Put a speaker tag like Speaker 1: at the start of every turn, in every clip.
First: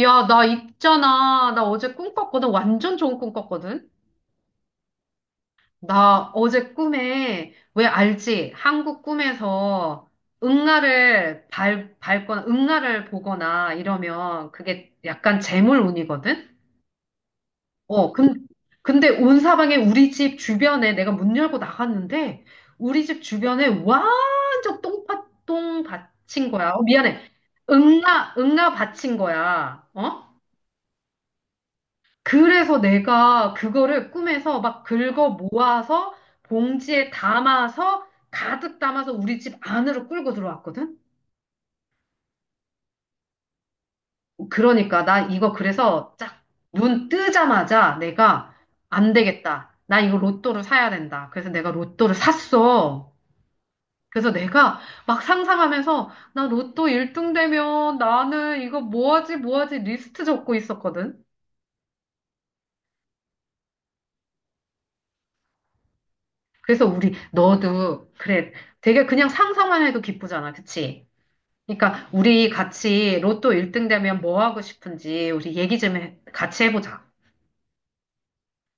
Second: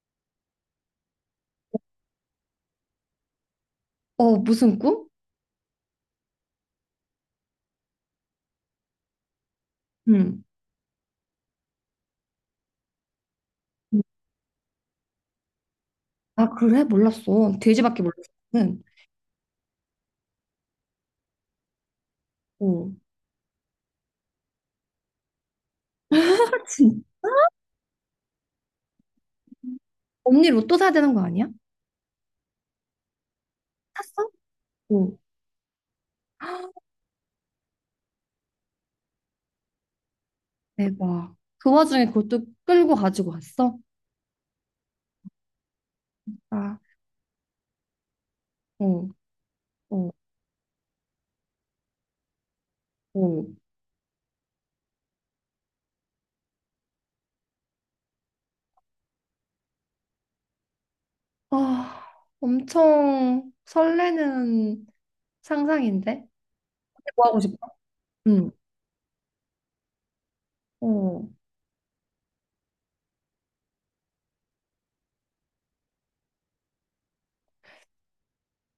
Speaker 1: 야, 나 있잖아. 나 어제 꿈 꿨거든. 완전 좋은 꿈 꿨거든.
Speaker 2: 어, 무슨 꿈?
Speaker 1: 나 어제 꿈에, 왜 알지? 한국 꿈에서
Speaker 2: 응.
Speaker 1: 응아를 밟거나, 응아를 보거나
Speaker 2: 음.
Speaker 1: 이러면 그게 약간
Speaker 2: 아,
Speaker 1: 재물운이거든?
Speaker 2: 그래? 몰랐어. 돼지밖에
Speaker 1: 어,
Speaker 2: 몰랐어.
Speaker 1: 근,
Speaker 2: 응.
Speaker 1: 근데 온 사방에 우리 집 주변에 내가 문 열고 나갔는데,
Speaker 2: 어.
Speaker 1: 우리 집 주변에 완전 똥밭똥 받친 거야. 어,
Speaker 2: 진-
Speaker 1: 미안해. 응아, 응아 받친 거야. 어?
Speaker 2: 언니 로또 사야 되는 거 아니야?
Speaker 1: 그래서 내가 그거를
Speaker 2: 샀어?
Speaker 1: 꿈에서 막
Speaker 2: 어.
Speaker 1: 긁어 모아서 봉지에 담아서 가득 담아서 우리 집 안으로 끌고 들어왔거든?
Speaker 2: 대박. 그 와중에 그것도 끌고 가지고 왔어?
Speaker 1: 그러니까 나 이거 그래서 쫙
Speaker 2: 아,
Speaker 1: 눈 뜨자마자 내가
Speaker 2: 어,
Speaker 1: 안 되겠다. 나
Speaker 2: 어,
Speaker 1: 이거 로또를 사야 된다. 그래서 내가 로또를 샀어.
Speaker 2: 어.
Speaker 1: 그래서 내가 막 상상하면서 나 로또 1등 되면 나는 이거 뭐하지 뭐하지 리스트 적고 있었거든.
Speaker 2: 아, 엄청 설레는 상상인데?
Speaker 1: 그래서 우리
Speaker 2: 뭐 하고 싶어?
Speaker 1: 너도
Speaker 2: 응,
Speaker 1: 그래 되게 그냥 상상만 해도 기쁘잖아. 그치?
Speaker 2: 어.
Speaker 1: 그러니까 우리 같이 로또 1등 되면 뭐 하고 싶은지 우리 얘기 좀 해, 같이 해보자.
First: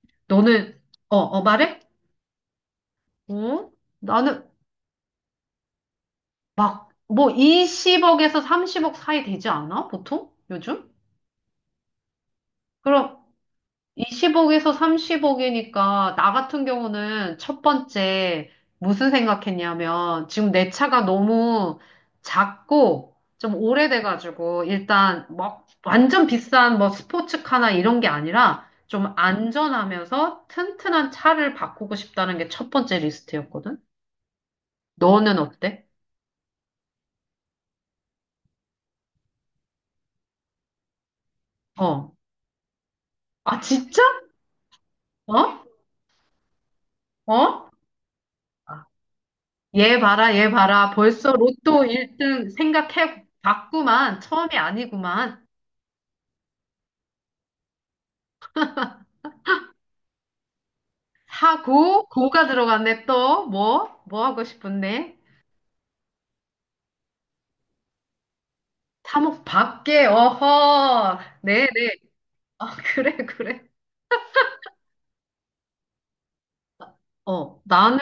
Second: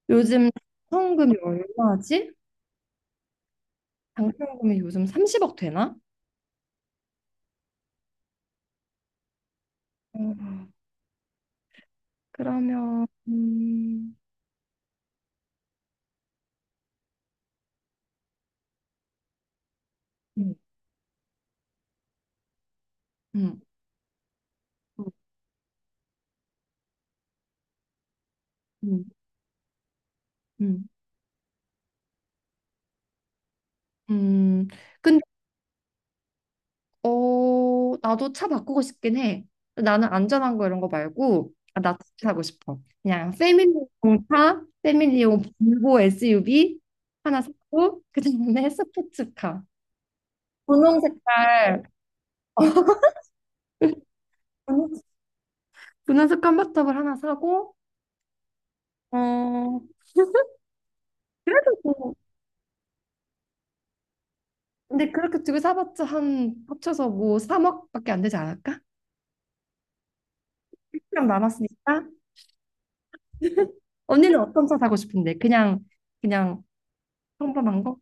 Speaker 2: 요즘
Speaker 1: 너는
Speaker 2: 당첨금이
Speaker 1: 말해?
Speaker 2: 얼마지?
Speaker 1: 어? 나는
Speaker 2: 당첨금이 요즘 30억 되나?
Speaker 1: 막 뭐 20억에서 30억 사이 되지 않아?
Speaker 2: 어,
Speaker 1: 보통? 요즘?
Speaker 2: 그러면,
Speaker 1: 그럼 20억에서 30억이니까 나 같은 경우는 첫 번째 무슨 생각했냐면 지금
Speaker 2: 응,
Speaker 1: 내 차가 너무 작고 좀
Speaker 2: 응.
Speaker 1: 오래돼가지고 일단 막 완전 비싼 뭐 스포츠카나 이런 게 아니라
Speaker 2: 음,
Speaker 1: 좀 안전하면서
Speaker 2: 음,
Speaker 1: 튼튼한 차를 바꾸고 싶다는 게 첫 번째 리스트였거든.
Speaker 2: 음. 근데,
Speaker 1: 너는 어때?
Speaker 2: 어, 나도 차 바꾸고 싶긴 해. 나는 안전한 거 이런 거 말고, 아, 나
Speaker 1: 어.
Speaker 2: 진짜 사고 싶어. 그냥
Speaker 1: 아,
Speaker 2: 패밀리용
Speaker 1: 진짜?
Speaker 2: 차, 패밀리용
Speaker 1: 어?
Speaker 2: 볼보 SUV 하나
Speaker 1: 어?
Speaker 2: 사고, 그 다음에
Speaker 1: 아,
Speaker 2: 스포츠카.
Speaker 1: 얘 봐라, 얘 봐라.
Speaker 2: 분홍
Speaker 1: 벌써
Speaker 2: 색깔,
Speaker 1: 로또 1등 생각해 봤구만. 처음이
Speaker 2: 분홍
Speaker 1: 아니구만.
Speaker 2: 분홍 색 깜바탑을 하나 사고, 어, 그래도
Speaker 1: 사고,
Speaker 2: 뭐,
Speaker 1: 고가 들어갔네, 또. 뭐? 뭐 하고
Speaker 2: 근데
Speaker 1: 싶은데?
Speaker 2: 그렇게 두 개 사봤자 한 합쳐서 뭐 3억밖에 안 되지 않을까?
Speaker 1: 사목 밖에, 어허.
Speaker 2: 1억
Speaker 1: 네, 네.
Speaker 2: 남았으니까.
Speaker 1: 아, 그래, 그래.
Speaker 2: 언니는 어떤 차 사고 싶은데? 그냥
Speaker 1: 어,
Speaker 2: 평범한 거?
Speaker 1: 나는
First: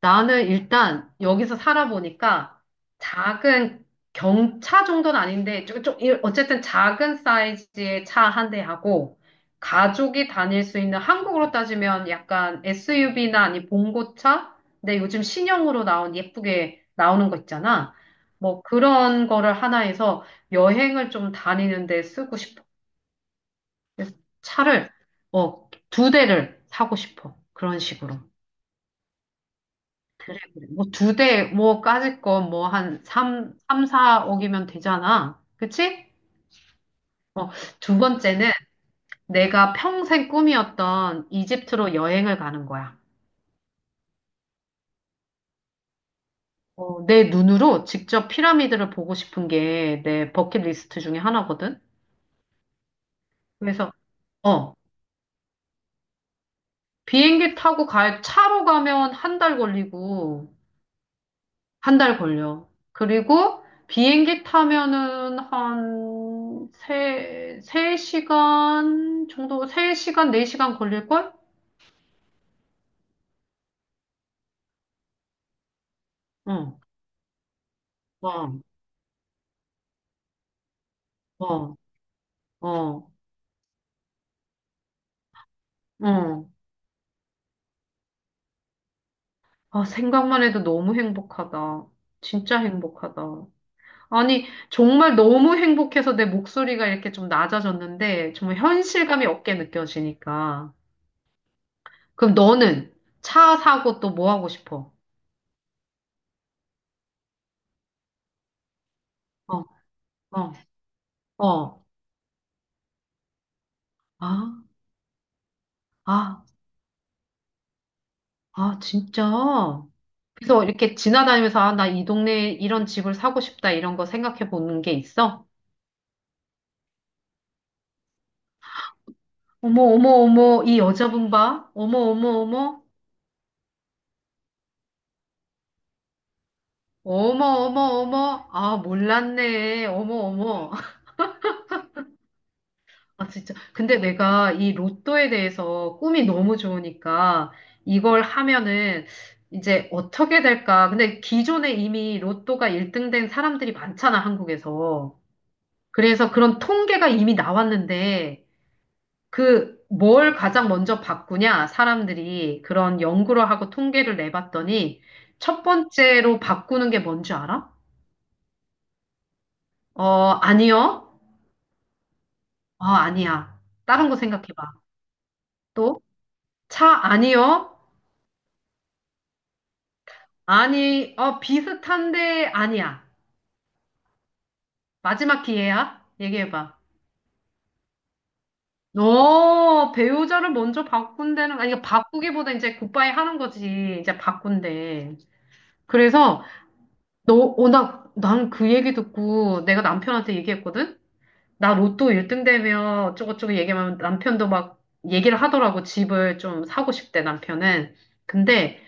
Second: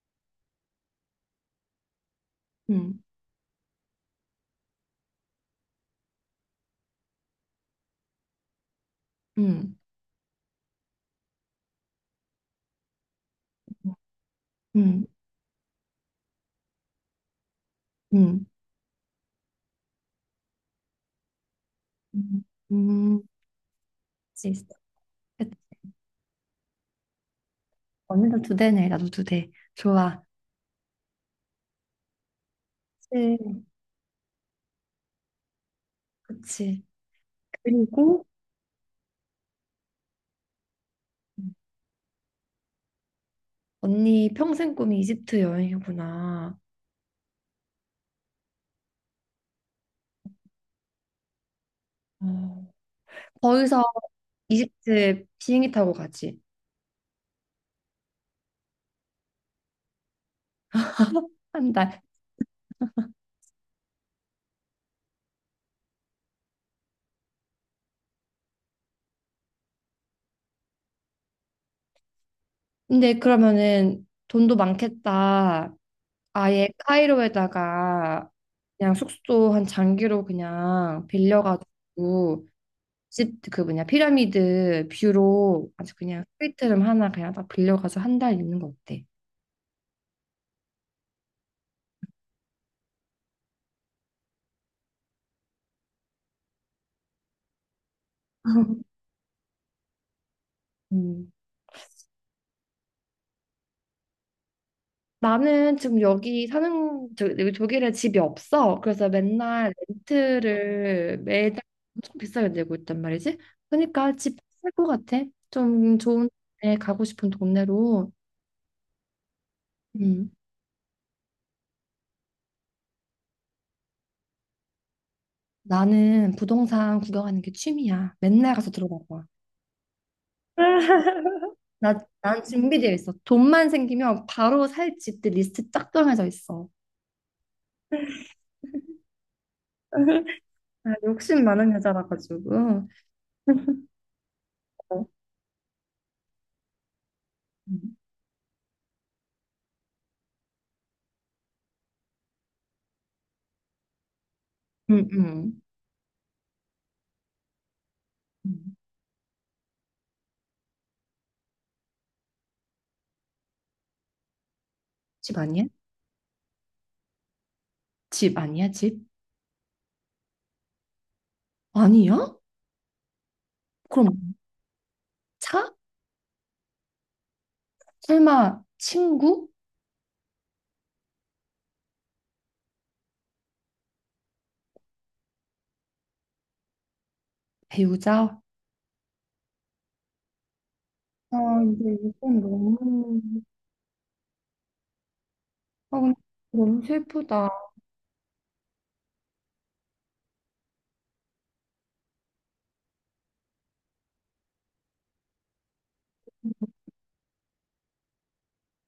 Speaker 1: 나는 일단 여기서 살아보니까
Speaker 2: 응,
Speaker 1: 작은 경차 정도는 아닌데, 어쨌든 작은 사이즈의 차 한 대하고,
Speaker 2: 응,
Speaker 1: 가족이 다닐 수 있는 한국으로 따지면 약간 SUV나 아니 봉고차? 근데
Speaker 2: 응,
Speaker 1: 요즘 신형으로 나온 예쁘게 나오는 거 있잖아.
Speaker 2: 응,
Speaker 1: 뭐 그런 거를 하나 해서 여행을 좀 다니는데 쓰고
Speaker 2: 응,
Speaker 1: 싶어.
Speaker 2: 응.
Speaker 1: 그래서
Speaker 2: 그치, 그치.
Speaker 1: 차를, 두 대를 사고 싶어. 그런 식으로.
Speaker 2: 언니도 두 대네, 나도 두 대. 좋아.
Speaker 1: 뭐 두 대, 뭐 까짓 거 뭐 한
Speaker 2: 그치,
Speaker 1: 삼삼사억이면 되잖아. 그치?
Speaker 2: 그치.
Speaker 1: 어, 두
Speaker 2: 그리고
Speaker 1: 번째는 내가 평생 꿈이었던 이집트로 여행을 가는 거야.
Speaker 2: 언니 평생 꿈이 이집트 여행이구나.
Speaker 1: 어, 내 눈으로 직접 피라미드를 보고 싶은 게 내 버킷리스트 중에 하나거든.
Speaker 2: 어. 거기서
Speaker 1: 그래서, 어,
Speaker 2: 이집트 비행기 타고 가지.
Speaker 1: 차로 가면 한 달 걸리고,
Speaker 2: 한
Speaker 1: 한
Speaker 2: 달.
Speaker 1: 달 걸려. 그리고 비행기 타면은 한 3시간 정도, 3시간 4시간 걸릴걸?
Speaker 2: 근데 그러면은 돈도 많겠다. 아예
Speaker 1: 응,
Speaker 2: 카이로에다가
Speaker 1: 어,
Speaker 2: 그냥 숙소 한 장기로 그냥
Speaker 1: 어,
Speaker 2: 빌려가지고
Speaker 1: 어,
Speaker 2: 집 그 뭐냐 피라미드 뷰로 아주 그냥
Speaker 1: 어.
Speaker 2: 스위트룸 하나 그냥 딱 빌려가서 한 달 있는 거 어때?
Speaker 1: 아, 생각만 해도 너무 행복하다. 진짜 행복하다. 아니, 정말 너무 행복해서 내 목소리가 이렇게 좀 낮아졌는데, 정말 현실감이 없게 느껴지니까.
Speaker 2: 음.
Speaker 1: 그럼 너는 차 사고 또 뭐 하고 싶어?
Speaker 2: 나는 지금 여기 사는 저, 여기 독일에 집이 없어. 그래서
Speaker 1: 어,
Speaker 2: 맨날
Speaker 1: 어,
Speaker 2: 렌트를 매달
Speaker 1: 어.
Speaker 2: 엄청 비싸게 내고 있단 말이지. 그러니까 집
Speaker 1: 아,
Speaker 2: 살 것 같아. 좀 좋은
Speaker 1: 아.
Speaker 2: 데 가고 싶은 동네로.
Speaker 1: 아, 진짜?
Speaker 2: 음.
Speaker 1: 그래서 이렇게 지나다니면서, 아, 나 이 동네에 이런 집을 사고 싶다, 이런 거 생각해 보는 게 있어?
Speaker 2: 나는 부동산 구경하는 게 취미야. 맨날 가서 들어가 봐.
Speaker 1: 어머, 어머, 어머, 이 여자분 봐?
Speaker 2: 나,
Speaker 1: 어머, 어머,
Speaker 2: 난
Speaker 1: 어머,
Speaker 2: 준비되어 있어. 돈만 생기면 바로 살 집들 리스트 쫙 정해져 있어.
Speaker 1: 어머, 어머, 어머, 아, 몰랐네. 어머, 어머.
Speaker 2: 아, 욕심 많은 여자라 가지고.
Speaker 1: 아, 진짜. 근데 내가 이
Speaker 2: 어.
Speaker 1: 로또에 대해서 꿈이 너무 좋으니까
Speaker 2: 음,
Speaker 1: 이걸 하면은 이제 어떻게 될까? 근데 기존에 이미 로또가 1등 된 사람들이 많잖아,
Speaker 2: 음,
Speaker 1: 한국에서.
Speaker 2: 음.
Speaker 1: 그래서 그런 통계가 이미 나왔는데,
Speaker 2: 음.
Speaker 1: 그 뭘 가장 먼저 바꾸냐? 사람들이 그런 연구를 하고 통계를 내봤더니
Speaker 2: 집
Speaker 1: 첫
Speaker 2: 아니야?
Speaker 1: 번째로 바꾸는 게 뭔지 알아?
Speaker 2: 집 아니야? 집?
Speaker 1: 어, 아니요.
Speaker 2: 아니야?
Speaker 1: 어, 아니야. 다른 거
Speaker 2: 그럼
Speaker 1: 생각해봐.
Speaker 2: 차?
Speaker 1: 또, 차 아니요.
Speaker 2: 설마 친구?
Speaker 1: 아니, 어, 비슷한데 아니야. 마지막 기회야. 얘기해봐.
Speaker 2: 배우자?
Speaker 1: 어, 배우자를 먼저
Speaker 2: 아,
Speaker 1: 바꾼다는, 아니, 이거
Speaker 2: 근데 이건
Speaker 1: 바꾸기보다 이제 굿바이
Speaker 2: 너무,
Speaker 1: 하는 거지. 이제 바꾼대.
Speaker 2: 아, 근데
Speaker 1: 그래서,
Speaker 2: 너무 슬프다.
Speaker 1: 난 그 얘기 듣고 내가 남편한테 얘기했거든? 나 로또 1등 되면 어쩌고저쩌고 얘기하면 남편도 막 얘기를 하더라고. 집을 좀 사고 싶대, 남편은. 근데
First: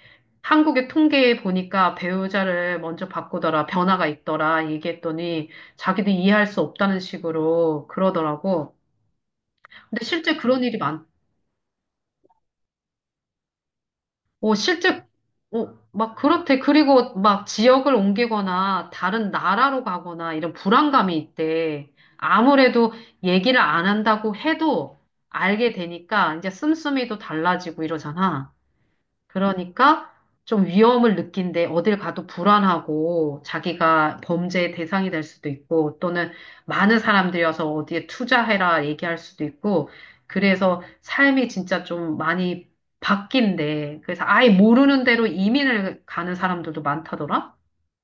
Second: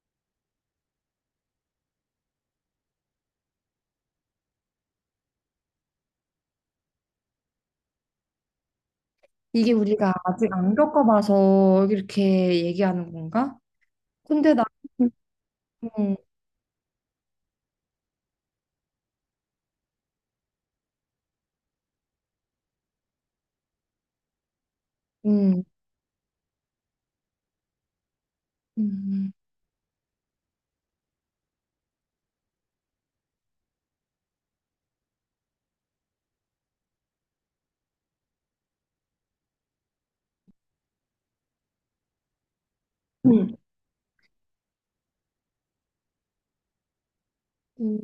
Speaker 1: 한국의 통계에 보니까 배우자를 먼저 바꾸더라, 변화가 있더라 얘기했더니 자기도 이해할 수 없다는 식으로 그러더라고.
Speaker 2: 이게
Speaker 1: 근데
Speaker 2: 우리가
Speaker 1: 실제
Speaker 2: 아직
Speaker 1: 그런
Speaker 2: 안
Speaker 1: 일이 많
Speaker 2: 겪어봐서 이렇게 얘기하는 건가? 근데 나,
Speaker 1: 실제,
Speaker 2: 음,
Speaker 1: 막 그렇대. 그리고 막 지역을 옮기거나 다른 나라로 가거나 이런 불안감이 있대. 아무래도 얘기를 안 한다고 해도
Speaker 2: 음, 음,
Speaker 1: 알게 되니까 이제 씀씀이도 달라지고 이러잖아.
Speaker 2: 음,
Speaker 1: 그러니까 좀 위험을 느낀데 어딜 가도 불안하고 자기가 범죄의 대상이 될 수도 있고 또는 많은 사람들이 와서 어디에 투자해라 얘기할 수도 있고 그래서 삶이 진짜 좀 많이
Speaker 2: 음.
Speaker 1: 바뀐대. 그래서 아예 모르는 대로 이민을 가는 사람들도 많다더라?
Speaker 2: 음.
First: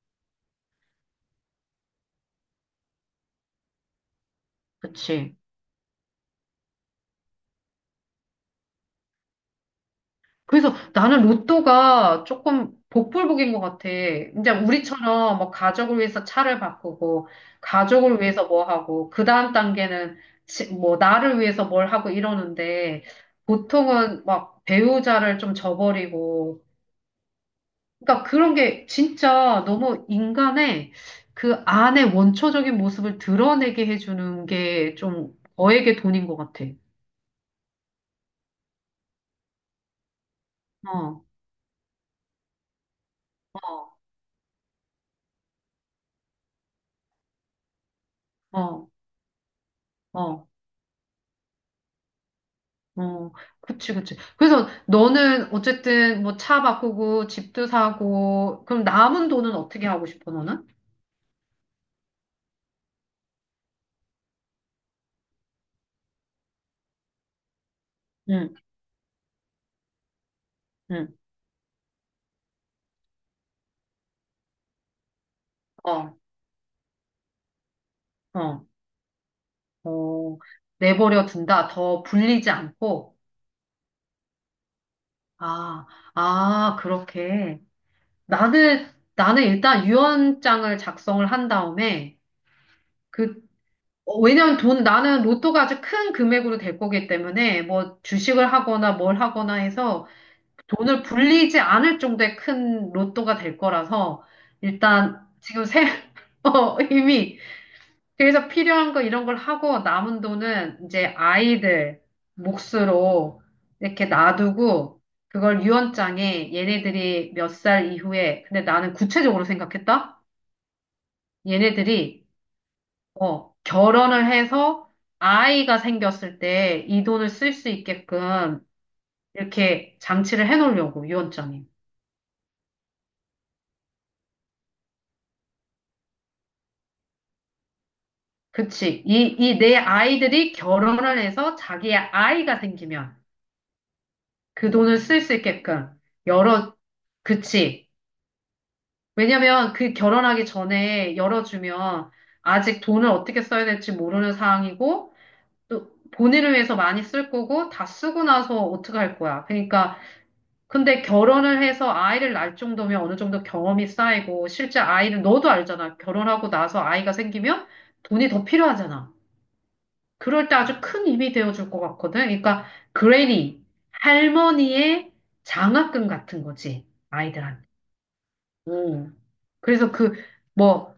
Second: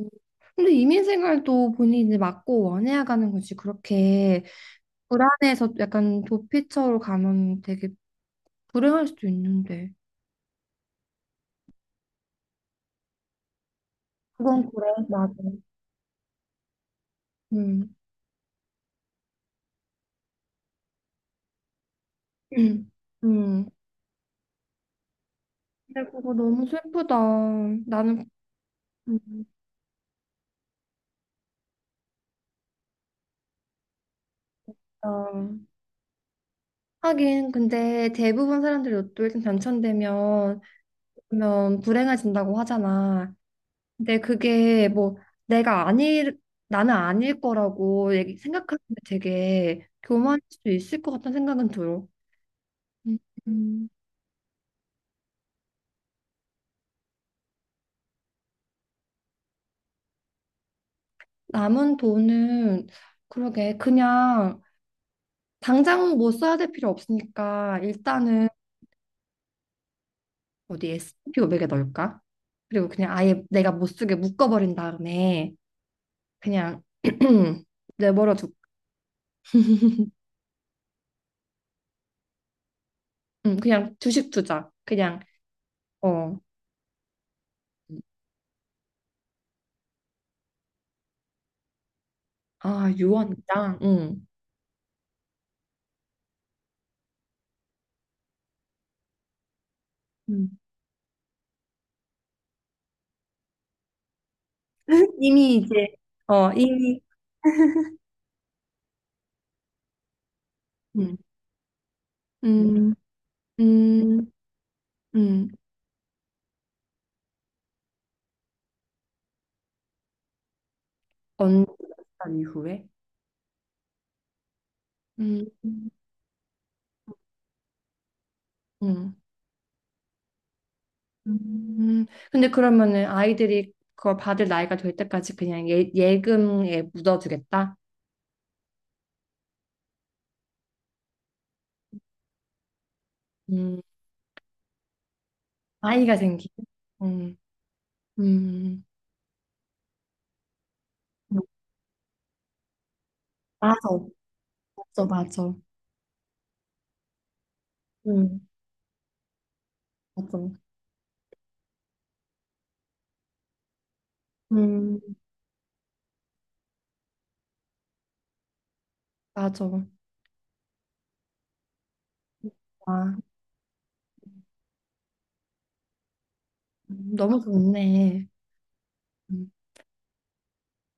Speaker 2: 근데 이민 생활도 본인이 이제 맞고 원해야 가는 거지. 그렇게
Speaker 1: 그치?
Speaker 2: 불안해서 약간 도피처로 가면 되게 불행할 수도 있는데.
Speaker 1: 그래서 나는 로또가 조금 복불복인 것 같아. 이제
Speaker 2: 그건 그래, 맞아.
Speaker 1: 우리처럼 뭐 가족을 위해서 차를 바꾸고,
Speaker 2: 음,
Speaker 1: 가족을 위해서 뭐 하고, 그 다음 단계는 뭐 나를 위해서 뭘 하고
Speaker 2: 음,
Speaker 1: 이러는데,
Speaker 2: 음.
Speaker 1: 보통은 막 배우자를 좀
Speaker 2: 근데 그거
Speaker 1: 저버리고,
Speaker 2: 너무 슬프다. 나는
Speaker 1: 그러니까 그런 게
Speaker 2: 음.
Speaker 1: 진짜 너무 인간의 그 안의 원초적인 모습을 드러내게 해주는 게 좀
Speaker 2: 어,
Speaker 1: 너에게 돈인 것 같아.
Speaker 2: 하긴 근데 대부분 사람들이 로또 1등 당첨되면
Speaker 1: 어,
Speaker 2: 그러면 불행해진다고 하잖아.
Speaker 1: 어,
Speaker 2: 근데 그게 뭐 내가 아닐 나는 아닐 거라고 생각하면
Speaker 1: 어,
Speaker 2: 되게 교만할
Speaker 1: 어.
Speaker 2: 수 있을 것 같다는 생각은 들어. 음,
Speaker 1: 어,
Speaker 2: 음.
Speaker 1: 그치, 그치. 그래서 너는 어쨌든 뭐 차 바꾸고 집도 사고, 그럼 남은 돈은 어떻게 하고 싶어, 너는?
Speaker 2: 남은 돈은 그러게 그냥 당장 뭐 써야 될 필요 없으니까 일단은
Speaker 1: 응,
Speaker 2: 어디
Speaker 1: 응,
Speaker 2: S&P 500에 넣을까? 그리고 그냥 아예 내가 못 쓰게 묶어버린 다음에
Speaker 1: 어,
Speaker 2: 그냥 내버려 두
Speaker 1: 어, 어, 내버려 둔다. 더 불리지 않고.
Speaker 2: 그냥 주식 투자 그냥
Speaker 1: 아,
Speaker 2: 어
Speaker 1: 아, 그렇게. 나는, 나는 일단 유언장을 작성을 한 다음에,
Speaker 2: 아
Speaker 1: 그,
Speaker 2: 유언장 응
Speaker 1: 왜냐면 나는 로또가 아주 큰 금액으로 될 거기 때문에, 뭐 주식을 하거나 뭘 하거나 해서, 돈을 불리지 않을 정도의 큰 로또가 될 거라서 일단
Speaker 2: 이미
Speaker 1: 지금
Speaker 2: 이제 어 이미
Speaker 1: 이미 그래서 필요한 거 이런 걸 하고 남은 돈은 이제
Speaker 2: 음,
Speaker 1: 아이들
Speaker 2: 음,
Speaker 1: 몫으로 이렇게
Speaker 2: 음,
Speaker 1: 놔두고
Speaker 2: 음,
Speaker 1: 그걸 유언장에 얘네들이 몇 살 이후에 근데 나는 구체적으로 생각했다?
Speaker 2: 언산
Speaker 1: 얘네들이
Speaker 2: 이후에
Speaker 1: 결혼을 해서
Speaker 2: 음,
Speaker 1: 아이가 생겼을 때 이 돈을 쓸 수 있게끔
Speaker 2: 음.
Speaker 1: 이렇게 장치를 해놓으려고 유언장에.
Speaker 2: 음. 근데 그러면은 아이들이 그걸 받을 나이가 될 때까지 그냥 예, 예금에 묻어두겠다.
Speaker 1: 그치. 이 내 아이들이 결혼을 해서 자기의 아이가 생기면
Speaker 2: 음,
Speaker 1: 그 돈을 쓸 수 있게끔
Speaker 2: 아이가 생기.
Speaker 1: 열어,
Speaker 2: 음,
Speaker 1: 그치.
Speaker 2: 음,
Speaker 1: 왜냐면 그 결혼하기 전에
Speaker 2: 음,
Speaker 1: 열어주면 아직 돈을 어떻게 써야
Speaker 2: 맞아
Speaker 1: 될지 모르는
Speaker 2: 맞아
Speaker 1: 상황이고
Speaker 2: 맞아.
Speaker 1: 또 본인을 위해서 많이 쓸 거고 다 쓰고
Speaker 2: 음,
Speaker 1: 나서 어떻게 할 거야. 그러니까
Speaker 2: 맞아.
Speaker 1: 근데 결혼을 해서 아이를 낳을 정도면 어느 정도 경험이 쌓이고 실제
Speaker 2: 음
Speaker 1: 아이를 너도 알잖아. 결혼하고 나서 아이가 생기면 돈이 더 필요하잖아.
Speaker 2: 맞아.
Speaker 1: 그럴 때 아주 큰 힘이 되어줄 것 같거든. 그러니까
Speaker 2: 와,
Speaker 1: 그레니, 할머니의 장학금 같은 거지,
Speaker 2: 너무
Speaker 1: 아이들한테.
Speaker 2: 좋네.
Speaker 1: 음.
Speaker 2: 음.
Speaker 1: 그래서 뭐,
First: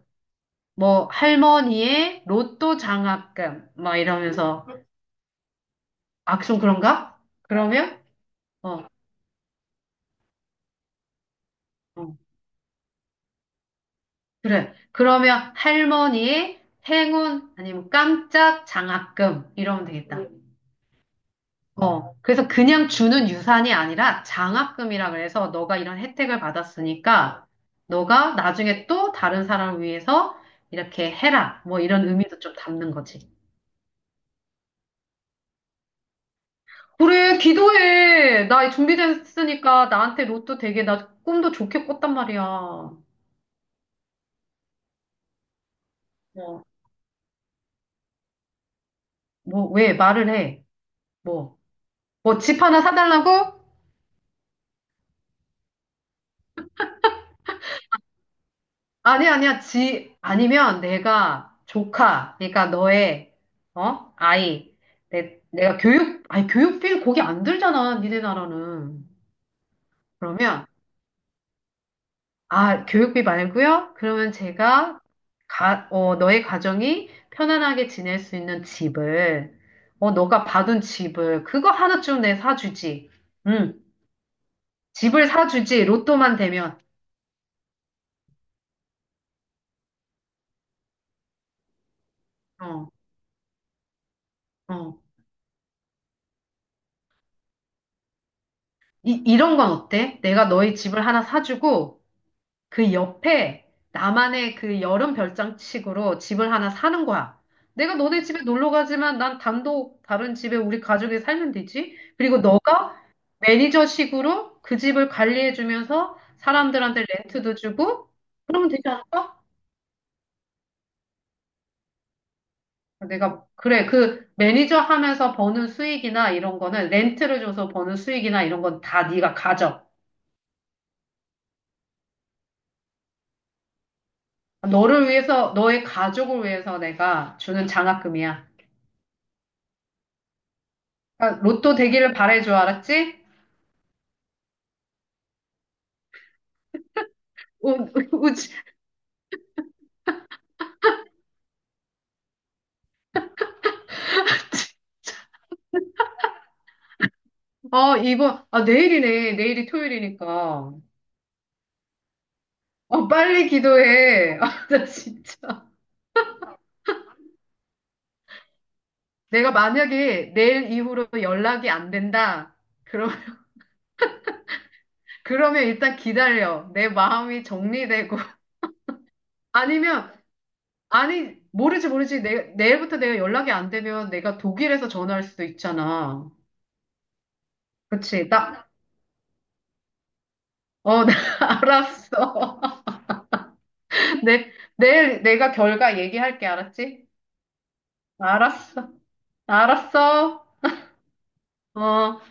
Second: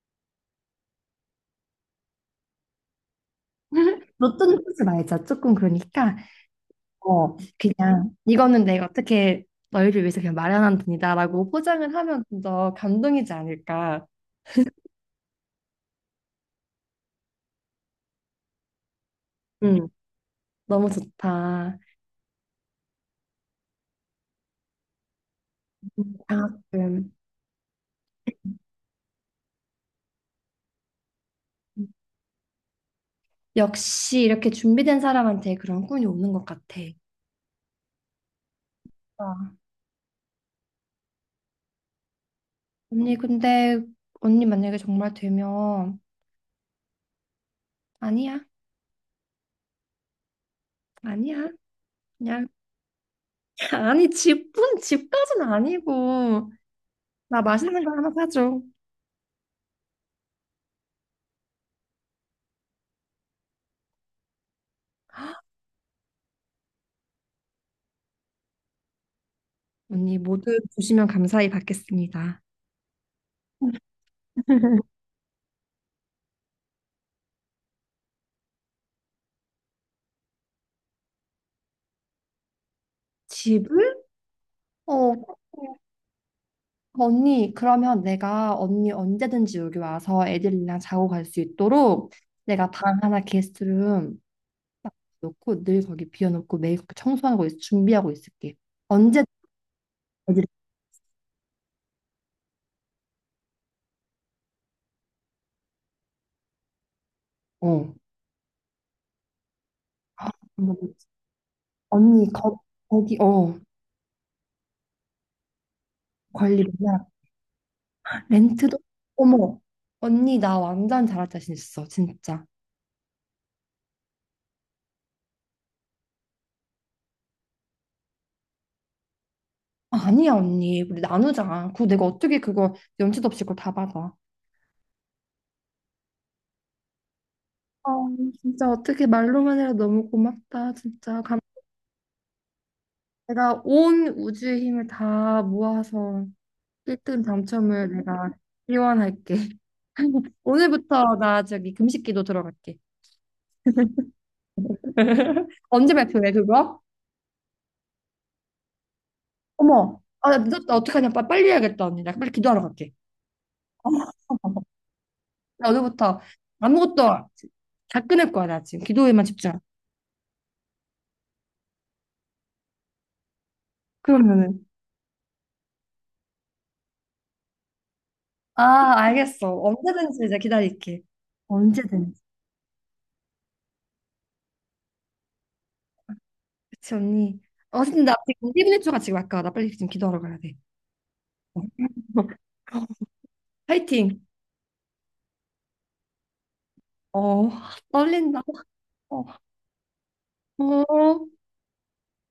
Speaker 1: 할머니의 로또 장학금, 막
Speaker 2: 로또는
Speaker 1: 이러면서,
Speaker 2: 하지 말자 조금 그러니까
Speaker 1: 아, 좀 그런가?
Speaker 2: 어,
Speaker 1: 그러면,
Speaker 2: 그냥 이거는
Speaker 1: 어,
Speaker 2: 내가 어떻게 너희를 위해서 그냥 마련한 돈이다라고 포장을
Speaker 1: 어,
Speaker 2: 하면 좀 더 감동이지 않을까.
Speaker 1: 그래. 그러면 할머니의 행운, 아니면 깜짝 장학금, 이러면
Speaker 2: 음,
Speaker 1: 되겠다.
Speaker 2: 너무 좋다.
Speaker 1: 어, 그래서 그냥 주는 유산이 아니라 장학금이라 그래서 너가 이런 혜택을
Speaker 2: 장학금.
Speaker 1: 받았으니까 너가 나중에 또 다른 사람을 위해서 이렇게 해라. 뭐 이런 의미도 좀 담는 거지.
Speaker 2: 역시 이렇게 준비된 사람한테 그런 꿈이 오는 것 같아.
Speaker 1: 그래, 기도해. 나
Speaker 2: 아,
Speaker 1: 준비됐으니까 나한테 로또 되게 나 꿈도 좋게 꿨단 말이야.
Speaker 2: 언니 근데 언니 만약에 정말 되면
Speaker 1: 뭐,
Speaker 2: 아니야,
Speaker 1: 뭐, 왜 말을 해?
Speaker 2: 아니야.
Speaker 1: 뭐, 뭐
Speaker 2: 그냥
Speaker 1: 집 하나 사달라고?
Speaker 2: 아니 집은 집까지는 아니고 나 맛있는 거 하나 사줘.
Speaker 1: 아니, 아니야. 아니면 내가 조카, 그러니까 너의, 어? 아이. 내가 아니, 교육비 거기 안 들잖아. 니네 나라는.
Speaker 2: 언니 모두
Speaker 1: 그러면,
Speaker 2: 주시면 감사히 받겠습니다.
Speaker 1: 아, 교육비 말고요? 그러면 제가, 너의 가정이 편안하게 지낼 수 있는 집을, 너가 받은 집을, 그거 하나쯤 내 사주지. 응.
Speaker 2: 집을? 어,
Speaker 1: 집을 사주지. 로또만 되면.
Speaker 2: 언니, 그러면 내가 언니 언제든지 여기 와서 애들이랑 자고 갈 수 있도록 내가
Speaker 1: 어,
Speaker 2: 방 하나 게스트룸 딱
Speaker 1: 어.
Speaker 2: 놓고 늘 거기 비워놓고 매일 그렇게 청소하고 있, 준비하고 있을게.
Speaker 1: 이,
Speaker 2: 언제
Speaker 1: 이런 건 어때?
Speaker 2: 애들이
Speaker 1: 내가 너의 집을 하나 사주고, 그 옆에 나만의 그 여름 별장식으로 집을 하나 사는 거야.
Speaker 2: 어
Speaker 1: 내가 너네 집에 놀러 가지만 난 단독 다른 집에 우리
Speaker 2: 한번-
Speaker 1: 가족이 살면 되지.
Speaker 2: 언니
Speaker 1: 그리고
Speaker 2: 거,
Speaker 1: 너가
Speaker 2: 거기 어
Speaker 1: 매니저식으로 그 집을 관리해주면서
Speaker 2: 관리
Speaker 1: 사람들한테
Speaker 2: 맨날
Speaker 1: 렌트도 주고 그러면
Speaker 2: 렌트도
Speaker 1: 되지 않을까?
Speaker 2: 어머 언니 나 완전 잘할 자신 있어 진짜.
Speaker 1: 내가 그래 그 매니저 하면서 버는 수익이나 이런 거는 렌트를 줘서 버는 수익이나 이런 건 다 네가 가져.
Speaker 2: 아니야 언니 우리 나누자. 그 내가 어떻게 그거 염치도 없이 그걸 다 받아.
Speaker 1: 너를 위해서 너의 가족을 위해서 내가 주는
Speaker 2: 어,
Speaker 1: 장학금이야.
Speaker 2: 진짜 어떻게 말로만 해도 너무 고맙다. 진짜
Speaker 1: 아,
Speaker 2: 감
Speaker 1: 로또 되기를 바래줘, 알았지?
Speaker 2: 내가 온 우주의 힘을 다 모아서 1등
Speaker 1: 우, 우,
Speaker 2: 당첨을 내가
Speaker 1: 우,
Speaker 2: 기원할게. 오늘부터 나 저기 금식기도 들어갈게. 언제 발표해 그거?
Speaker 1: 아, 내일이네. 내일이
Speaker 2: 어머, 아, 나
Speaker 1: 토요일이니까.
Speaker 2: 늦었다. 어떡하냐. 빨리 해야겠다 언니. 나 빨리 기도하러 갈게.
Speaker 1: 어, 빨리 기도해. 아, 나
Speaker 2: 나
Speaker 1: 진짜.
Speaker 2: 오늘부터 아무것도 다 끊을 거야 나 지금 기도에만 집중.
Speaker 1: 내가 만약에 내일 이후로 연락이 안 된다. 그럼,
Speaker 2: 그러면은
Speaker 1: 그러면 일단 기다려. 내 마음이 정리되고.
Speaker 2: 아 알겠어.
Speaker 1: 아니면,
Speaker 2: 언제든지 이제 기다릴게.
Speaker 1: 아니, 모르지,
Speaker 2: 언제든지.
Speaker 1: 모르지. 내일부터 내가 연락이 안 되면 내가 독일에서 전화할 수도 있잖아.
Speaker 2: 그치 언니. 어, 근데 나
Speaker 1: 그치.
Speaker 2: 지금 1분 1초가 지금 아까 나 빨리 지금 기도하러 가야 돼.
Speaker 1: 나
Speaker 2: 어.
Speaker 1: 알았어.
Speaker 2: 화이팅.
Speaker 1: 내, 내일 내가 결과 얘기할게, 알았지?
Speaker 2: 어, 떨린다.
Speaker 1: 알았어.
Speaker 2: 어.
Speaker 1: 알았어.
Speaker 2: 어.
Speaker 1: 어.